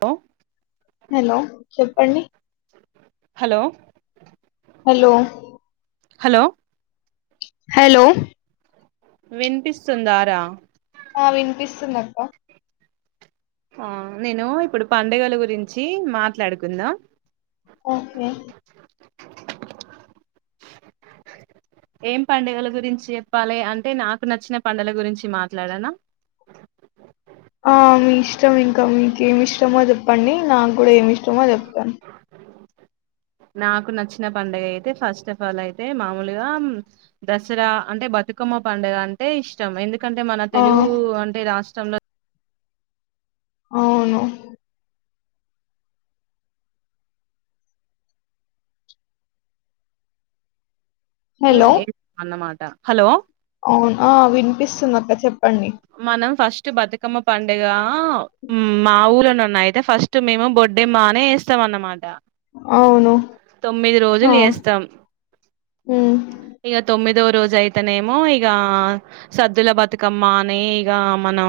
హ హలో చెప్పండి hello hello hello hello వినిపిస్తుందా రా ఆ వినిపిస్తున్నక్క ఆ నేను ఇప్పుడు పడుగల గురించి మాట్లాడుకుందా ఓకే ఏం పండుగల గురించి చెప్పాలి అంటే నాకు నచ్చిన పడుగల గురించి మాట్లాడనా ఆ మీ ఇష్టం ఇంకా మీకేమి ఇష్టమో చెప్పండి నాకు కూడా ఏమి ఇష్టమో చెప్తాను. నాకు నచ్చిన పండుగ అయితే ఫస్ట్ ఆఫ్ ఆల్ అయితే మామూలుగా దసరా అంటే బతుకమ్మ పండుగ అంటే ఇష్టం ఎందుకంట. ఎకంటే మన ఆ తెలుగు అంటే రాష్ట్రంలో. అవును ఏ అన్నమాటా హలో అవునా వినిపిస్తుందిక్క చెప్. మనం ఫస్ట్ బతుకమ్మ పండుగ మా ఊళ్ళనే ఉన్నా అయితే ఫస్ట్ మేము బొడ్డమ్మనే చేస్తాం అన్నమాట. అవును తొమ్మిది ఆ రోజులు వేస్తాం ఉమ్ ఇక తొమ్మిదో రోజ అయితేనేమో ఇక సద్దుల బతుకమ్మ అని ఇక మనం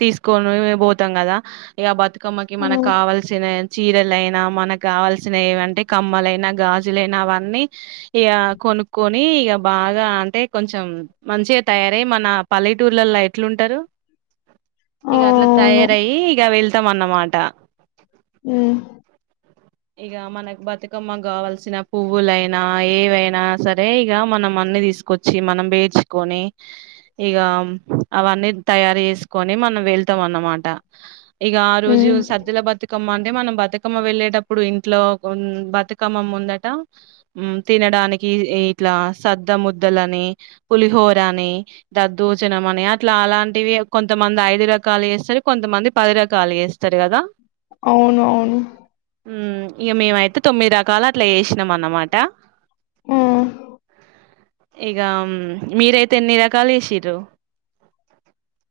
తీసుకొని పోతాం కదా ఇక బతు మ్మకి మనకు ఉమ్ కావాల్సిన చీరలైనా మనకు కావాల్సిన ఏంటే కమ్మలైనా గాజులైనా అవన్నీ ఇక కొనుక్కక్కొని ఇక బాగా అంటే కొంచెం మంచిగా తయారయ మన పల్లెటూర్లలో ఎట్లుంటారు. ఆ ఇ అట్లా అవును తయారయి ఇ వెల్ తం అన్నమాట ఆ ఇక మనకు బతుకమ్మ కావాల్సిన పువ్వులైనా ఏవైనా సరే ఇక మనం అన్ని తీసుకొచ్చి మనం వేర్చుకొని ఇక అవన్నీ తయారు చేసుకొని మనం వెళ్తాంన్నమాట. ఇక ఆ రోజు ఉమ్ సజ్జల బతుకమ్మ. అంట మనం బతుకమ్మ వెళ్లేేడ. ఇప్పుడు ఇంట్లో బతుకమ్మం ఉందట తినడానికి ఇట్లా సద్ద ముద్దల అని పులిహోరని దద్దోచనం అని అట్లా అలాంటివి కొంతమంది ఐదు రకాలు చేస్తారు కొంతమంది పది రకాలు చేస్తారు కదా అవును అవును ఇక మేమైతే తొమ్మిది రకాలు అట్లా చేసినాం అన్నమాట. ఆ ఇగా అం మీరైతే ఎన్ని రకాలు చేశింరు.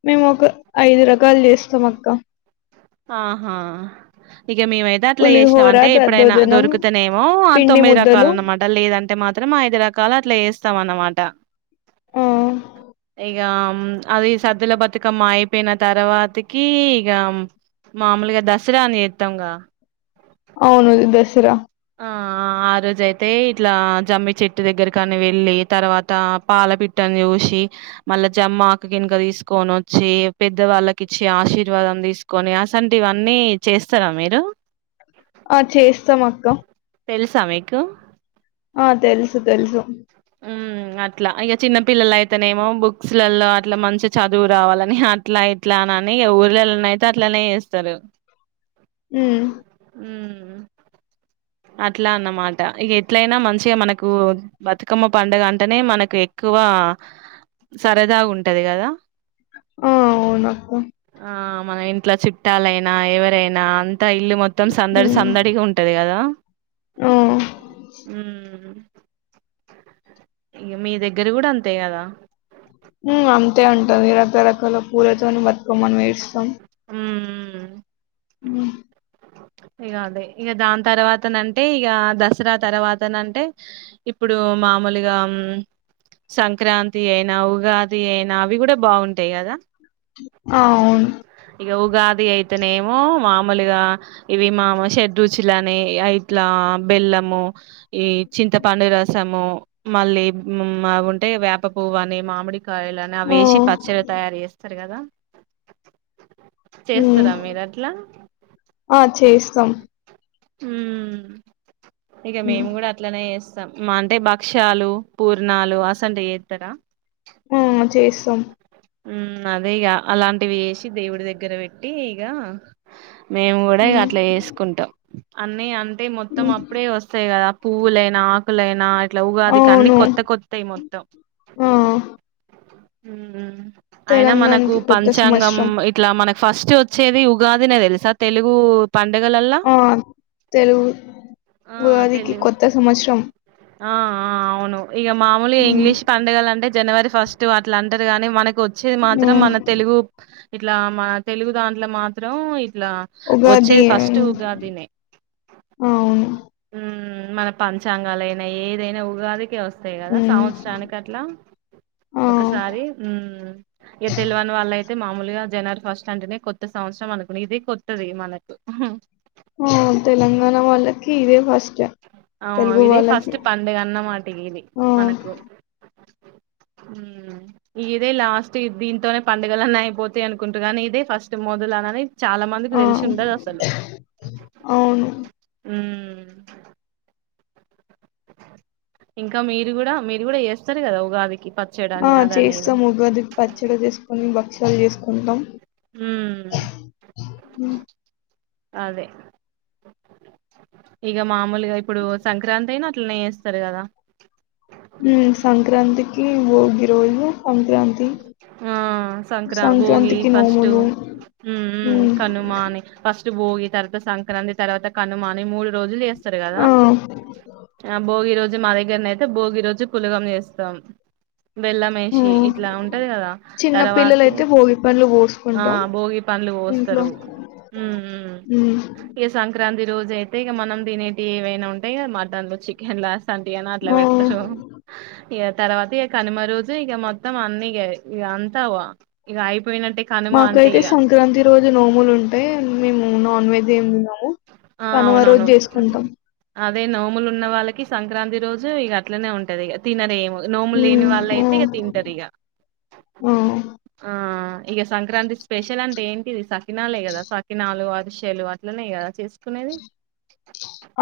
మేము ఒక ఐదు రకాల్ చేస్తం అక్క. ఆహా ఇగ మేమైతే అట్లా చేశినం. పులిహోర అంటే ఎప్పుడైనా దద్దోజనం దొరుకుతనేమో ఆ పిండి తొమ్మిది ముద్దలు రకాల అనమాట. లేదంట్ టే మాత్రం ఐదు రకాల్ అట్లా చేస్తం అన్నమాట. ఆ ఇగాం అది సద్దుల బతుకమ్మ అయిపోయిన తర్వాతకీ ఇగా. మామూలుగా దసరా అని చేత్తంగా. అవును దసరా ఆ ఆ రోజయితే ఇట్లా జమ్మి చెట్టు దగ్గరకని వెళ్ళీ, తర్వాతా పాల పిట్టని చూశీ, మళ్ళ జమ్మాకు గినుక తీసుకొనొచ్చీ, పెద్దవాళ్ళకి ఇచ్చి ఆశీర్వాదం తీసుకొని అసంటి వన్నీ చేస్తారా మీరూ. ఆ చేస్తాం అక్క. తెలుసా మీకు. ఆ తెలుసు తెలుసు. ఉమ్ అట్లా. ఇగ చిన్న పిల్లలయితేనేమో బుక్స్లలో అట్లా మంచి చదువు రావాలని అట్లా ఇట్లా నని ఇగ ఊర్లలోన అయితే అట్లనే చేస్తరు. ఉమ్, ఊ అట్లా అన్నమాట. ఇగ ఎట్లయినా మంచిగా మనకూ బతుక్ క్కమ్మ పండగ అంటనే మనకు ఎక్కువా సరదా గుంటది గదా. ఆ అవును అక్క. ఆ మన ఇంట్లో చుట్టాలైనా ఎవరైనా అం త ఇల్లు మొత్తం సందడి ఉమ్, సందడిగ ఉంటది గదా. ఆ, ఉమ్ ఇగ మీ దగ్గర గూడా అంతే గదా. ఊ అంతే ఉంటది రకరకాల పూలతోని బతుకమ్మని పేరుస్తం. హ్మూ ఊ ఇగ అదే. ఇగ దాన్ తర్వాతనంటే ఇగా దసరా తర్వాతనంటే, ఇప్పుడూ మామూలుగా ఉమ్ సంక్రాంతి అయినా, ఉగాది అయినా అవి గూడ బాగుంటయి గదా. ఆ అవును. ఇగ ఉగాది అయితెనేమో మామూలుగా ఇవి మాము షడ్ రుచులనీ ఇట్లా బెల్లము, ఈ చింతపండురసమూ, మళ్ళీ మా అవి ఉంటయి వేప పువ్వు అని, మామిడి కాయలని ఆ, అవేశి పచ్చడ తయారు చేస్తరు గదా. చేస్తరా మీరు అట్లా. చేస్తం. హ్మూ ఇగ ఉమ్, మేము గూడా అట్లనే చేస్ స్తం. మా అంటే భక్ష్యాలు, పూర్ణాలు అసంటియి చేస్తరా. ఊ చేస్ స్తం ఉమ్ అదే ఇగా. అలాంటివి చేశి దేవుడి దగ్గర పెట్టీ ఇగా మేము గూడా ఇగ ఉమ్, అట్ల చేసుకుంటం. అన్నీ అంత్ అంటే మొత్తం ఉమ్, అప్పుడే వస్తాయి కదా పూవులైనా ఆకులైనా ఉగాదికి అన్ని అవును కొత్త కొత్తాయి మొత్తం ఆ ఉమ్ అయినా మనకు తెలంగాణకి కొత్త పంచాంగం సంవత్సరం ఇట్లా మనకు ఫస్ట్ వచ్చేది ఉగాదినే తెలుసా తెలుగు పండుగలల్లా ఆ తెలుగు ఆ ఉగాదికి తెలుగు కొత్త సంవత్సరం ఆ ఆ అవును ఇక మామూలుగా ఉమ్, ఇంగ్లీష్ పండుగల అంటే జనవరి ఫస్ట్ వన్ ఇట్లా అంటారు గాని మనకి వచ్చేది మాత్రం ఉమ్, మన తెలుగు ఇట్లా మా తెలుగు దాంట్లో మాత్రం ఇట్లా ఉగాది వచ్చేది ఫస్ట్ ఉమ్, ఉగాదినే అవును మన పంచాంగాలైనా ఏదైనా ఉగాదికే వస్త వస్తాయి కదా ఉమ్ సంవత్సరానికి అట్లా ఆ ఒకసారి ఉమ్ ఇక తెలివని వాళ్ళయితే అయితే మామూలుగా జనవరి ఫస్ట్ అంటేనే కొత్త సంవత్సరం అనుకున్నా ఇది కొత్తది మనది ఉహుం ఉమ్ తెలంగాణ వాళ్ళకి ఇదే ఫస్ట్ ఆవ్ తెలుగు ఇది వాళ్ళకి ఫస్ట్ పండగ అన్నమాటి ఇది ఆ మనకు ఇదే లాస్ట్ దీంతోనే పండుగలన్న అయిపోతాయి అనుకుంటు కానీ ఇదే ఫస్ట్ మొదలు అనని చాలా మందికి ఆ తెలిసి ఉండది అసలు అవును ఇంకా మీరు కూడా మీరు కూడా చేస్తారు కదా ఉగాదికి పచ్చడి ఆ అని అదని ఇది చేస్తాం ఉగాది పచ్చడి తీసుకొని బ భాక్షలు చేసుకుంటాం. హ్మ్ అదే ఇక మామూలుగా ఇప్పుడు సంక్రాంతి అయినా అట్లనే చేస్తారు కదా ఉమ్ సంక్రాంతికి భోగిరోజు సంక్రాంతి ఆ సంక్రా భోగి సంక్రాంతికి ఫస్ట్ నోములు మ్ మ్ ఉమ్ కనుమ అని ఫస్ట్ భోగి తర్వాత సంక్రాంతి తర్వాత కనుమాని మూడు రోజులు చేస్ చేస్తారు కదా ఆ భోగి రోజు జు మా దగ్గర నైతే భోగి రోజు పులగం చేస్తాం. ఆ బెల్లమేషి ఇట్లా ఉం కదా చిన్న తర్వాతి పిల్లలైతే భోగి పండ్లు ఆ పోసుకుంటాం భోగి పండ్లు ఇంట్లో పోస్తరు ఉం ఉం ఉమ్ ఇగ సంక్రాంతి రోజ అయితే ఇక మనం దినేటియి ఏవైనా ఉంటాయిగా మటన్లు చికెన్ లాస్ సంటియని అట్ల పెడుతరు ఆ ఇగ తర్వాత ఇగ కనుమ రోజు ఇగ మొత్తం అన్ని ఇ ఇగ అంతవ ఇగ అయి మాకైతే సంక్రాంతి రోజు నోములు ఉంటయి మేము నాన్ వెజ్ ఏం తినము ఆ కనుమ రోజు అవునవును ఉమ్. చేసుకుంటాం అదే నోములు ఉన్న వాళ్ళకి సంక్రాంతి రోజు ఇగ అట్లనే ఉంటది ఇగ తినరేము నోముల్లెని హ్మ్. వాళ్ళు ఆ! అయితే ఇగ తింటరు ఇగ ఆ! ఆ ఇగ సంక్రాంతి స్పెషల్ అంటే ఏన్ టిది సక్ కినాలే గద సాకినాలు అర్ షలు అట్లనే గదా చేస్ కునేది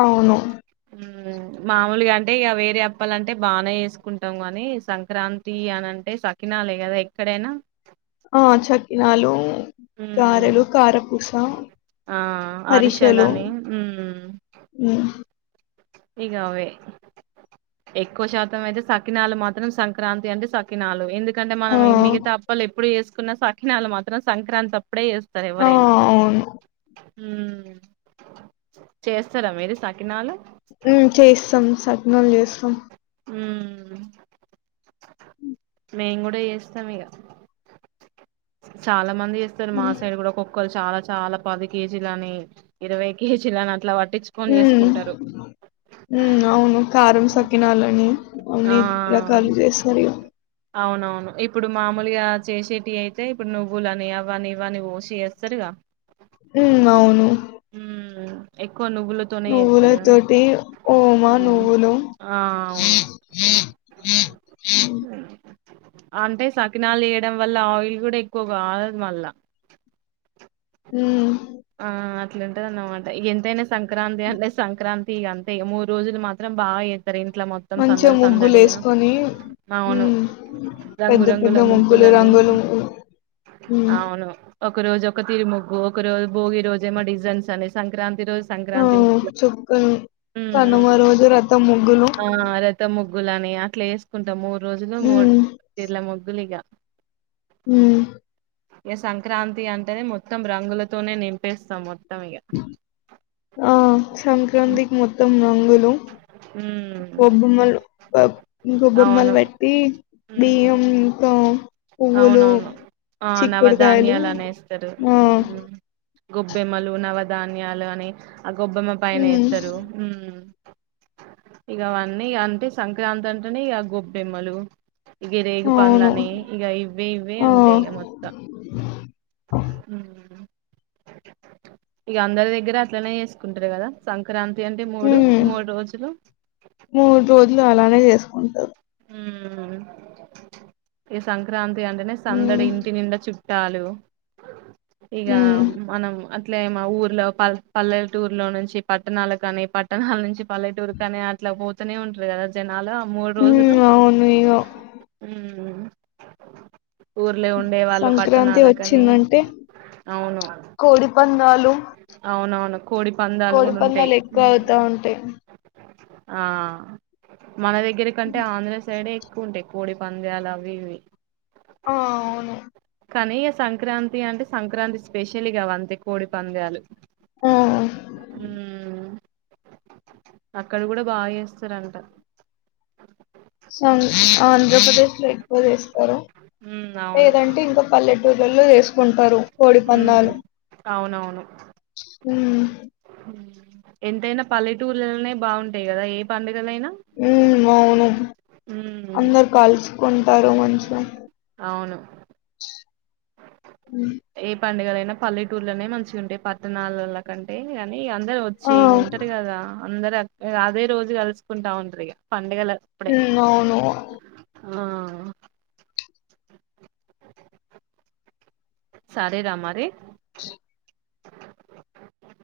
అవును మామూలుగా అంటే ఇగ వేరే అప్పాలంటే బానే చేసుకుంటాం గని సంక్రాంతి అనంటే సకినాలే గదా ఎక్కడైనా ఆ చకినాలు ఉమ్, గారెలు కారపూస హరిష్ చలాని ఉం ఇగ అవే ఎక్కువ శాతం అయితే సకినాలు మాత్రం సంక్రాంతి అంటే సకినాలు ఎందు కఅంటే మనం ఆ! మిగతా అప్పలు ఎప్పుడు చేసు కున్న సకినాలు మాత్రం సంక్రాంతి అప్ ప్పుడే చేస్తర్ ఆ! ఎవ్వరైనా అవును. ఉమ్ చేస్తారా మీరు సకినాలు ఉం చేస్తాం సకినాలు చేస్తాం ఉం మేం కూడా చేస్తాం ఇగ చాలా మంది చేేస్తారు మా హ్మ్. సైడ్ కూడా ఒక్కోక్క చాలా చాలా పది కేజీల అని ఇరవై కేజీలని అట్లా ప ట్టిచ్చుకొని చేసుకుంటారు ఉం అవును కారం సకినాలని ఆ అన్ని రకాలు చేస్తారు ఇగ అవునవును ఇప్పుడు మామూలుగా చేసేటిఐయితే ఇప్పుడు నువ్వులని అవని ఇవని ఒషీ చేస్తరుగా ఉం అవును ఎక్ నువ్వుల తొటి ఓమ నువ్వులు ఆ అవును అంటే సకినాలు వేయడం వల్ల ఆయిల్ కూడా ఎక్కువ కాలదు మళ్ళా హ్మ్ అట్లుంటదిన్నమాట ఎంతైనా సంక్రాంతి అంటే సంక్రాంతి అంతే మూడు రోజులు మాత్రం బాగా ఇంట్లో మొత్తం మంచిగా సందడి ముగ్గులు సందడిగా వేసుకొని అవును హ్మ్ పెద్ద పెద్ద రంగురంగుల ముగ్గులు ముగ్గులని రంగులు హ్మ్ అవును ఒక రోజు ఒక తిరి ముగ్గు ఒక రోజు భోగి రోజుమొ డిజైన్స్ అని సంక్రాంతి రోజు ఆ సంక్రాంతి ముగ్గు చుక్కలు ఉమ్ ఉమ్. కనుమ రోజు రతం ముగ్గులు గ్గులని అట్లా వేసుకుంటాము రోజులు మూడు హ్మ్. జర్ల మగ్గులుగా ఉమ్ ఏ సంక్రాంతి అంటేనే మొత్తం రంగుల తనే నింపెస్తాం ఆ ఉమ్ సంక్రాంతి మొత్తం రంగ రంగులు గొబ్బెమ్మలు గొబ్బెమ్మలు అవును పెట్టి ఉమ్ బియ్యం ఇంకా పువ్వులు, అవునవును ఆ చిక్కుడుకాయలు నవధాన్యాలు అనేస్తారు ఆ! గొబ్బెమ్మలు నవధాన్యాలు అని ఆ గొబ్బెమ్మ పైన హ్మ్. ఎత్తరు ఇకవన్నీ అంటే సంక్రాంతి అంటేనే ఇక గొబ్బెమ్మలు ఇగ రేగ పంన్లు అవును. అని ఇక ఇవ్వే ఇవ్వే ఆ! ఉంటాయి ఇక మొత్తం ఇక అందరి దగ్గర అట్లనే చేసుకుంటారు కదా సంక్రాంతి అంటే మూడు ఉమ్ మూడు రోజులు మూడు రోజులు అలానే చేసుకో కుంటరు ఉమ్ ఈ సంక్రాంతి అంటేనే సందడి ఉమ్ ఇంటి నిండా చు టాలు ఇగా ఉమ్ మనం అట్లామో ఊర్లో పల్ పల్లెటూర్ లో నుంచి పట్టణాల కాని పట్టణాల నుంచి పల్లెటూరు కాని అట్లా పోతూనే ఉంటారు కదా జ నాలు ఆ మూడు రోజు ఉమ్ అవును ఉమ్ ఊర్లో ఉండే వాళ్ళు సంక్రాంతి పట్టణాలకని వచ్చిందంటే అవును కోడి పందాలు అవునవును కోడి పందాలు కోడి కూడా ఉంటాయి పందాలు ఎక్కువ అవుతా ఉమ్ ఉంటాయి ఆ మన దగ్గ టె ఆంధ్ర్రా సైడే ఎ క్కు ఉంటాయ్ కోడి పంద్యాలు అవి ఇవి ఆ అవును కానీ సంక్రాంతి అంటే సంక్రాంతి స్పెషలిగవంతే కోడి పంద్యలు ఆ హ్మ అక్కడ గూడా బా చేస్తారంట సంక్ ఆంధ్రప్రదేశ్ లో ఎక్కువ చేస్తారు. ఉమ్ అవును లేదంటే ఇంకా పల్లెటూళ్ళలో లో ఏసుకుంటారు కోడి పందాలు ఉ హు ఎంతైనా పల్లెటూర్లల్నే బాగుంటాయి కదా ఏ పండగ్ ఉ అవును ఉమ్ అందరు కల్సుకుంటారు మంచిగా అవును ఉ ఏ పండుగలైనా పల్లెటూర్లనే మంచిగుంటాయ్ పట్టణాలల్ల కంటే ఇగ అందరు వచ్చి ఆ ఇగ్ ఉంటరు కదా అందరు అద్ ఇ అదే రోజు గల్సుకుంటా ఉంట్రిగా పని ఉ అవును ఆ సారే రా మరి స